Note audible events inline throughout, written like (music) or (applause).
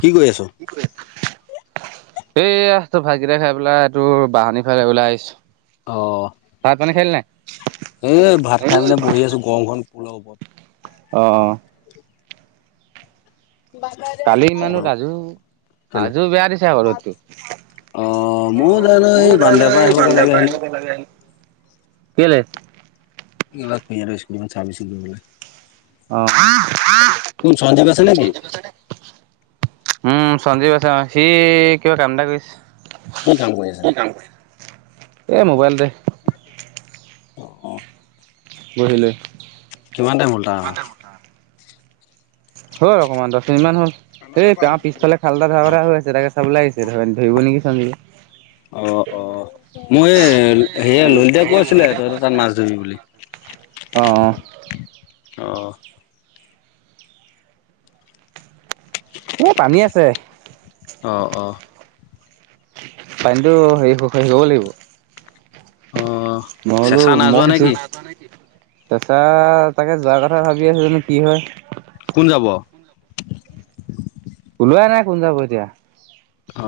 কি কৈ আছ? এ তোৰ ভাতকেইটা খাই পেলাই এই তোৰ বাহানিৰ ফালে ওলাই আহিছো। ভাত-পানী খালি নাই? এ ভাত খাই মানে বহি আছো গৰম খনত পোলৰ ওপৰত। অঁ-অ। কালি ইমানো অ', ৰাজু কেলে? ৰাজু বেয়া দিছে ৰদতো। অ ময়ো জানো এই বান্দা পৰা আহিবগে লাগে হেনো। (unintelligible) কেলে? এইবাৰ (unintelligible) অ-অ। (unintelligible) আছে নেকি? উম সঞ্জীৱ আছে। অ সি কিবা কাম এটা কৰিছে। কি কাম কৰি আছে? এই মোবাইলতে। অ। বহিলই কিমান টাইম ওলটা আহা? হল অকমান দহ মিনিটমান হ'ল। সেই গাঁৱৰ পিছফালে খাল এটা ধৰা কথা হৈ আছে। তাকে চাব লে আহিছিলোঁ। ধ ধৰিব নেকি ছাগে। অ-অ। মই এএ সেয়ে ললিতাই কৈছিলে, তহঁতে তাত মাছ ধৰিবি বুলি। অঁ, অঁ। অঁ। এ পানী আছে। অ অ পানীটো হেৰি সুখ হায়ি আহিবও লাগিব। অ নহলো চেঁচা নাই যোৱা মক জু নেকি? (unintelligible) তাছা সচাকে যোৱাৰ কথা ভাবি আছো। জানো কি হয়? কি হ'ব? ওলোৱাই নাই কোন যাব এতিয়া। অ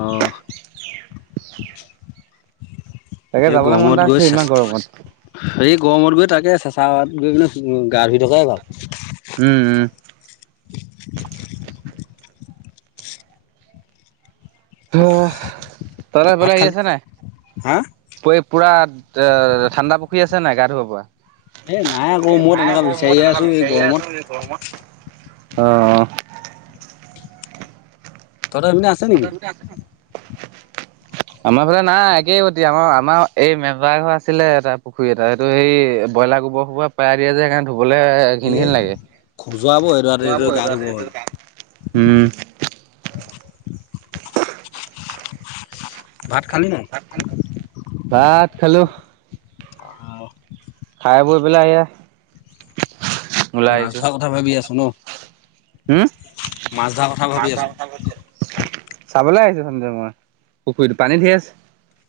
তাকে এই যাবলৈ মন এটা গৰমত আছে গৈ চা ইমান গৰমত হেৰি গৰমত গৈ তাকে চেচায়ত গৈ পিনে গা ধুই থকাই ভাল। উম, উম। (inaudible) অ তহঁতৰ ইফালে ভাত হেৰি খালি? আছে নে হা? নাই (unintelligible) পুৰা তে এ এ ঠাণ্ডা পুখুৰী আছে নাই গা ধুব পৰা? এ নাই আকৌ এই মই নাই তেনেকুৱা আক মই বিচাৰিয়ে তেনেকা আছো এই বিচাৰিহে গৰমত। আছো এই গৰমত। অঁ, অঁ। তহঁতৰ হেপিনে আছে নেকি? (inaudible) আমাৰ ফালে নাই একেই গতি। আমা আমা এই মেজা ঘৰ আছিলে এটা পুখুৰী এটা। সেটো সেই ব্ৰইলা তা গোব পেয়াই দিয়ে যে সেইকানে ধু বুলে ঘিন ঘিন এই লাগে। খজুৱাব এইডৰা গা ধুব হ'লে। (unintelligible) হুম। ভাত খালি নাই? ভাত খালা? ভাত খালো। অ, অ। খাই বৈ পেলাই হেয়া মাছ ধৰা কথা ভাবি আছো ন! হোম! মাছ ধৰা কথা ভাবি মাছ ধৰা আছো। কথা কৈছে। চাবলৈ আহিছো চোন যে মই পুখুৰীতো পানী ধেই আছে।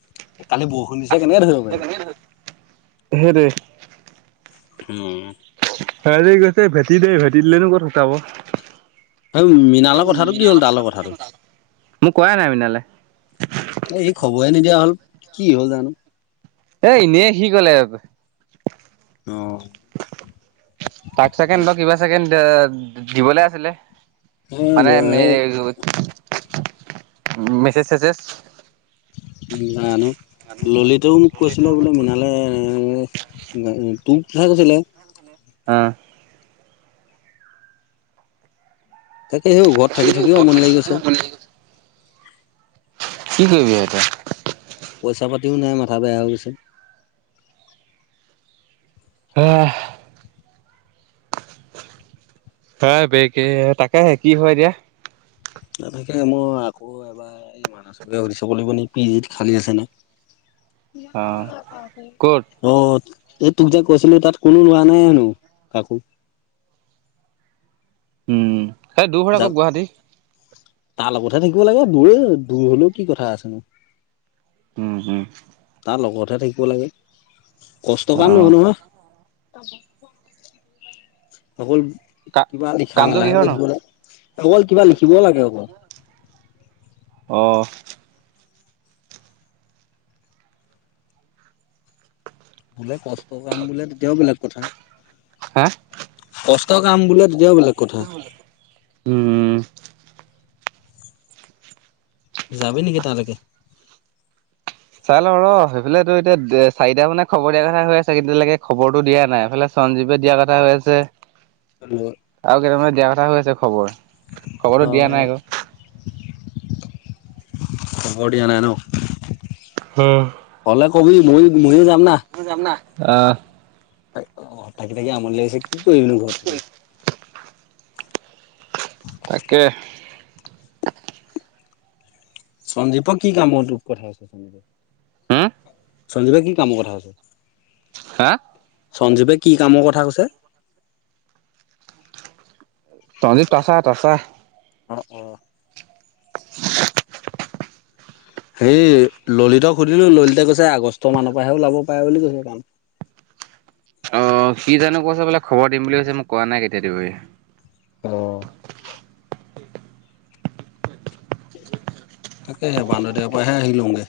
কালি বৰষুণ দিছে কেনেকে ধৰিব পাৰিম? সেদে। উম! হেতি কৈছে ভেটি দে, ভেটি দিলেনো ক'ত শুকাব। সেই মৃণাল কথাটো কি হ'ল? ডাল কথাটো, মোক কোৱাই নাই মৃণালে। এই খবৰে নিদিয়া হ'ল, কি হ'ল জানো? এ এনেই সি কলে আব, অঁ! তাক চেকেন ত কিবা চেকেন দিবলে আছিলে! এই মানে মেৰে অ, মেচেজ চেছেছ। জানো ললিতাও মোক কৈছিলে বোলে মৃনালে এএ! তো কঠাই কৈছিলে। আঁহ! তাকে সেইও ঘৰত থাকি থাকিও আমনি লাগি গৈছে। কি কৰিবি হয় এতিয়া! পইচা পাতিও নাই, মাথা বেয়া হৈ গৈছে। সেয়াহ! হ বেকে তাকেহে কি হয় এতিয়া? নাথাকে, মই আকৌ এবাৰ এই মানচকে সুদি চাব লাগিব নেকি পি জিত খালি আছে নে? উ উ! অ এই তোক যে কৈছিলো তাত কোনো লোৱা নাই হেনো কাকো উম সেই দূৰ হয় যা আকৌ গুৱাহাটী তাৰ লগতহে থাকিব লাগে দূৰে দূৰ হলেও কি কথা আছেনো উম হম তাৰ লগতহে থাকিব লাগে কষ্ট অ কাম নহয় নহয় অকল কিবা লিখা কামটো মেলাহ কিহৰ হে নো কৰি থাকিব লাগে অকল কিবা লিখিব লাগে অকল অ বোলে কষ্ট কাম বোলে তেতিয়াও বেলেগ কথা হা কষ্ট কাম বোলে তেতিয়াও বেলেগ কথা উম যাবি নেকি তালৈকে চাই লও ৰ সেইফালেতো এতিয়া চাৰিটা মানে খবৰ দিয়া কথা হৈ আছে এইকেইদিনলেকে খবৰটো ত দিয়া নাই এইফালে সঞ্জীৱে দিয়া কথা হৈ আছে আৰু কেইটামানে দিয়া কথা হৈ আছে খবৰ খবৰটো দিয়া অ নাই আকৌ খবৰ দিয়া নাই ন হলে কবি মই ময়ো যাম না অ অ থাকি থাকি আমনি লাগিছে কি কৰিবি নো ঘৰত থাকি তাকে সন্দীপক কি কামৰ টোক কথাই আছে হম সন্দীপ সঞ্জিবে কি কামৰ কথা কৈছে? হা সঞ্জীৱে কি কামৰ কথা কৈছে? সঞ্জীৱ তাচা তাচা অ অ। হেই ললিতক সুধিলো ললিতে কৈছে আগষ্ট মানৰ পৰাহে ওলাব পাৰে বুলি কৈছে কাম। অ কি জানো কৈছে বোলে খবৰ দিম বুলি কৈছে মোক কোৱা নাই কেতিয়া দিব। আহ। তাকেহে বান্দৰ দেয়াৰ পৰা হে আহি লংগে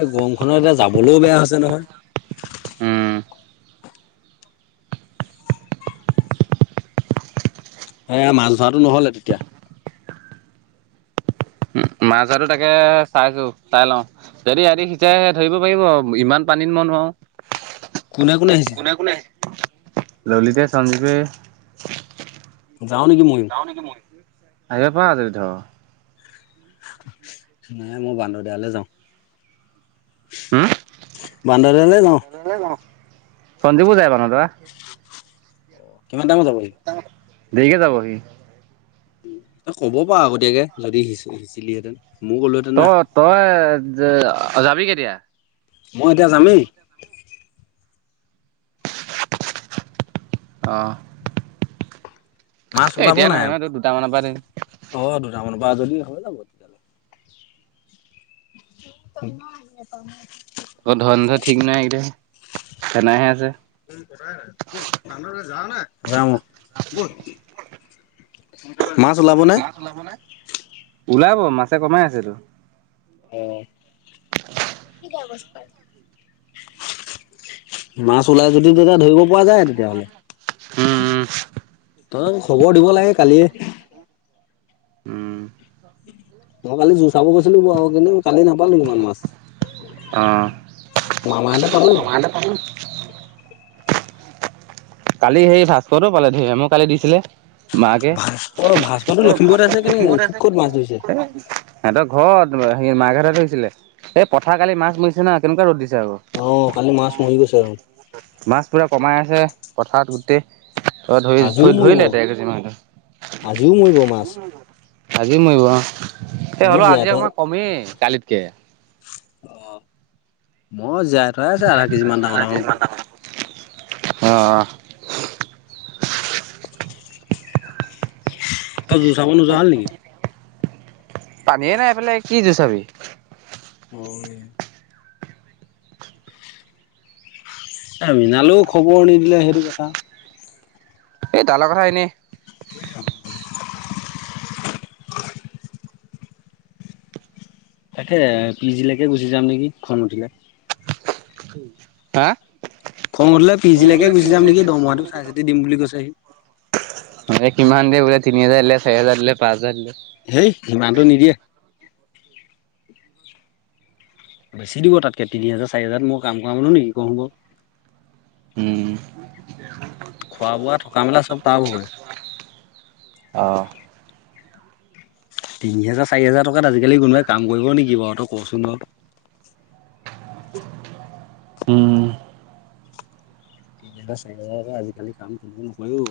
এই গৰমখনত এতিয়া যাবলৈও বেয়া হৈছে নহয়। উম, এ মাছ ধৰাটো নহলে তেতিয়া মাছ আৰুটো তাকে চাইছো চাই লওঁ যদি ইতি সিচাই ধৰিব পাৰিব ইমান পানীত মই মই নোৱাৰোঁ। কোনে কোনে হিঁচিছে? ললিতে সঞ্জিভে যাও নেকি ময়ো আহিব পাৰা যদি থাক নাই মই বান্দ দেয়ালে যাও। হুম, বান্দদেয়া লে যাওঁ। সঞ্জিবো যায় বান্দৰৰ্দুয়া। অ কিমান টাইমত যাব সি দেৰিকে যাব সি উ তই ক'ব পাৰ আগতীয়াকে যদি সি সিঁচিলিহেতেন। তই তই যাবি কেতিয়া মই এতিয়া যামেই অ মাছ এ ওলাব এতিয়া নাই নহয় নহয় তোৰ দুটামানৰ পৰা দিম। অ দুটামান পা যদি হৈ যাব তেতিয়া হলে (unintelligible) আকৌ ধন ধ ঠিক নহয় এতি সেনাহে আছে? যাৱনে, যাওঁ বল। মাছ ওলাব ন ওলাব মাছে কমাই আছে টো। অ কি অৱস্থা। পৰা যায় উম তাক খবৰ দিব লাগে কালিয়ে। উম, উম, মই কালি যু চাব গৈছিলো ব কিন্তু কালি নাপালো ইমান মাছ। অ'। মামাহেতে পালে। কালি সেই ভাস্কৰহতেও পালে ধেৰ মোক কালি দিছিলে। মাকে ভাস্কৰ ভাস্কৰটো ভ লখিমপুৰত আছে কেনে সি ক'ত মাছ ধৰিছে সিহতৰ ঘৰত। সেই মাকহতে ধৰিছিলে এই পথাৰ কালি মাছ মৰিছে না কেনেকোৱা ৰ'দ দিছিল। অ কালি মৰি গৈছে অ', মাছ পুৰা কমাই আছে পথাৰত গোটেই। ত ধৰি আজিও মৰিব ধৰিলে দে কেজি মান। আজিও মৰিব মাছ আজি মৰিব এই মই হলও জীয়াই আজি অকণমান কমেই কালিতকে। অ মই জীয়াই থৰা আছে আধা কেজি মান ডাঙৰ ডাঙৰ অঁ। ত জো চাব নোযোৱা হলি নিকি? পানীয়ে নাই পেলাই কি জোৰ চাবি। অ এ মৃণালেও খবৰ নিদিলে সেইটো কথা। এই তালা কথা এনে তাকে পি জিলৈকে গুচি যাম নেকি খন উঠিলে। হা। খং উঠিলে পি জিলৈকে গুচি যাম নেকি দৰমহাটো চাই চিতি দিম বুলি কৈছেহি মানে কিমান দিয়ে বোলে তিনি হাজাৰ দিলে চাৰি হাজাৰ দিলে পাঁচ হাজাৰ দিলে। হেই সিমানটো নিদিয়ে। বেছি দিব তাতকে তিনি হাজাৰ চাৰি হাজাৰ মই কাম কৰা মানো নেকি কম ক।। উম। খোৱা বোৱা থকা মেলা চব তাৰ ভাগৰে। অ তিনি হেজাৰ চাৰি হেজাৰ টকাত আজিকালি কোনোবাই কাম কৰিব নেকি বাৰু তই- কচোন বাৰু। উম। তিনি হাজাৰ চাৰি হাজাৰ আজিকালি কাম কোনো নকৰে অ।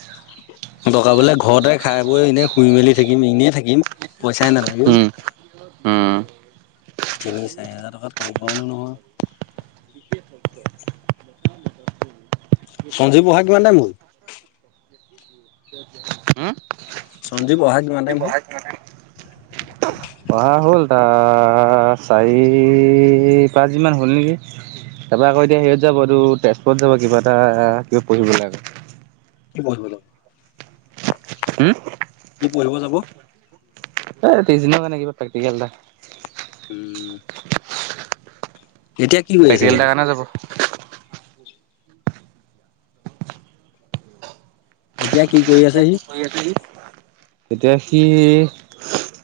(unintelligible) টকা বোলে ঘৰতে খাই বৈ এনেই শুই মেলি থাকিম, এনেই থাকিম পইচাই নালাগেও। উম উম। তিনি চাৰি হাজাৰ টকাত কাম কৰা মানুহ নহয়। সঞ্জীৱ বহা কিমান টাইম হল। উম সঞ্জীৱ অহা কিমান টাইম হ'ল পঢ়া হল তাৰ। চাৰি পাঁছ দিন মান হ'ল নেকি। তাৰপৰা আকৌ এতিয়া হেৰিত যাব তটো তেজপুৰত যাব কিবা এটা কিবা পঢ়িবলৈ আকৌ। কি পঢ়িবলৈ? হম। কি পঢ়িব যাব। এই তিছদিন কাৰণে কিবা প্ৰেক্টিকেল এটা। উম এতিয়া কি কৰি আছে প্ৰেক্টিকেল সি এটাৰ কাৰণে যাব। এতিয়া কি? কৰি আছে আ সি তেতিয়া সি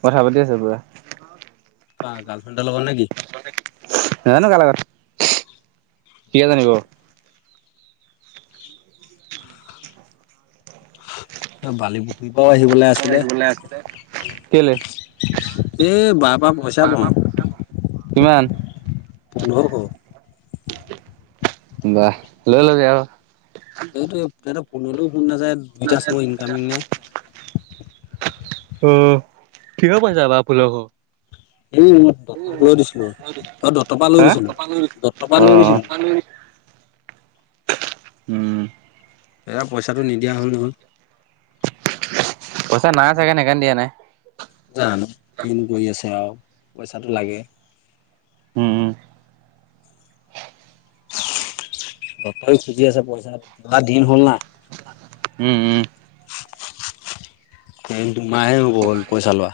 কথা পাতি আছে পোৰা। কা গাল। নাজানো কা লগত। সিহে জানিব। বালি পুখুৰীৰ পৰাও আহিবলে আছিলে। কেলে এই বাপা পইচা পাওঁ। কিমান। পোন্ধৰশ। বা লৈ লবি আক। এইটোৱে তাহাত ফোন মাৱিলেও ফোন নাযায় দুইটা চিম ইনকামিং নাই। অ' কিহ পইচা পাওঁ পোন্ধৰশ। এই মই দত্তক লৈ হেই দিছিলো অ দত্তৰ পৰা অহ লৈ দিছিলো দত্তৰ পৰা হে লৈ দিছিলো অ অ। উম। এয়া পইচাটো নিদিয়া হ'ল নহয়। পইচা নাই চাগে সেকানে দিয়া নাই। জানো কিনো কৰি আছে আও পইচাটো লাগে। উম উম। তত খুজি আছে পইচা কিবা দিন হ'ল না। উম উম। কেই দুমাহে হ'ব হল পইচা লোৱা।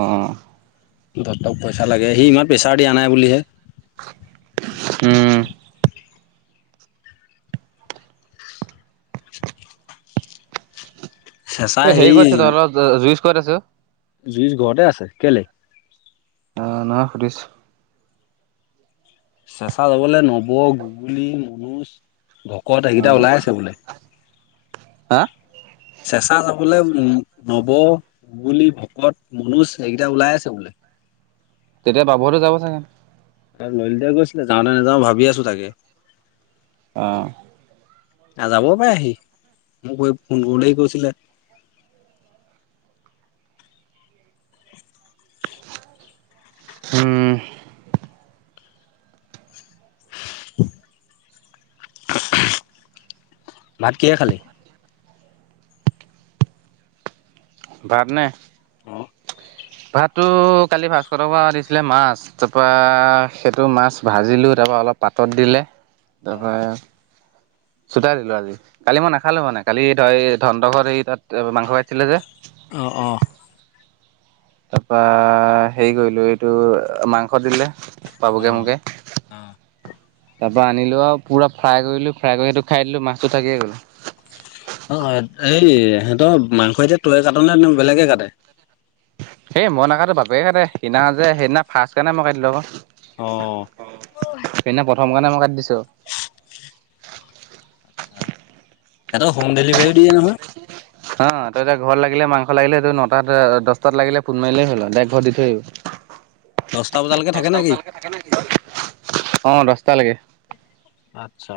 অঁ। দত্তক পইচা লাগে সি ইমান প্ৰেছাৰ দিয়া নাই বুলিহে। উম এ, হেৰি কত আছে তহত জুইজ কত আছে অ। জুইচ ঘৰতে আছে কেলে? অ নহয় সুধিছো। চেঁচা যাবলে নৱ গুগলী মনোজ ভকত অ এইকেইটা ওলাই আছে বোলে। হা? চেঁচা যাবলৈ নৱ, গুগোলী, ভকত, মনোজ এইকেইটা ওলাই আছে বোলে তেতিয়া বাবুহতো যাব চাগে? ললিতে কৈছিলে যাও নে নাযাও ভাবি আছো তাকে অহ নাযাবও পাৰে সি মোক কৈ ফোন কৰোতে কৈছিলে (unintelligible) উম (unintelligible) ভাত কিহে খালি? ভাত নে, অ ভাততো কালি ভাস্কৰ হতৰ পৰা দিছিলে মাছ তাৰপৰা সেইটো মাছ ভাজিলো তা ৰপৰা অলপ পাতত দিলে তাৰপৰা চোতাই দিলো আজি কালি মই নাখালো মানে কালি ধ ধন হতৰ ঘৰ এই তাত মাংস ভাজিছিলে যে অ অ তাৰপা হেৰি কৰিলো এইটো মাংস দিলে বাবুকে অহ অহ তাৰ পৰা আনিলো আও পুৰা ফ্ৰাই কৰিলোঁ ফ্ৰাই কৰি সেইটো খাই দিলো মাছটো থাকিয়ে গ'ল অ এই সিহঁতৰ মাংস এতিয়া তয়ে কাট নে বেলেগে কাটে? সেই মই নাকাটো বাপেকে কাটে সেইদিনা যে সেইদিনা ফাৰ্ষ্ট কাৰণে মই কাটিলো আক অ প্ৰথম কাৰণে মই কাটি দিছো ইয়াত অ হোম ডেলিভাৰীও দিয়ে নহয় হ তই এতিয়া ঘৰত লাগিলে মাংস লাগিলে সেইটো নটাত দহটাত লাগিলে ফোন মাৰিলেই হল আও‌ ডাইৰেক্ট ঘৰত দি থৈ দহটা আহিব। বজালৈকে থাকে দহটা নেকি? বজালৈকে থাকে নেকি অ দহটালৈকে আচ্ছা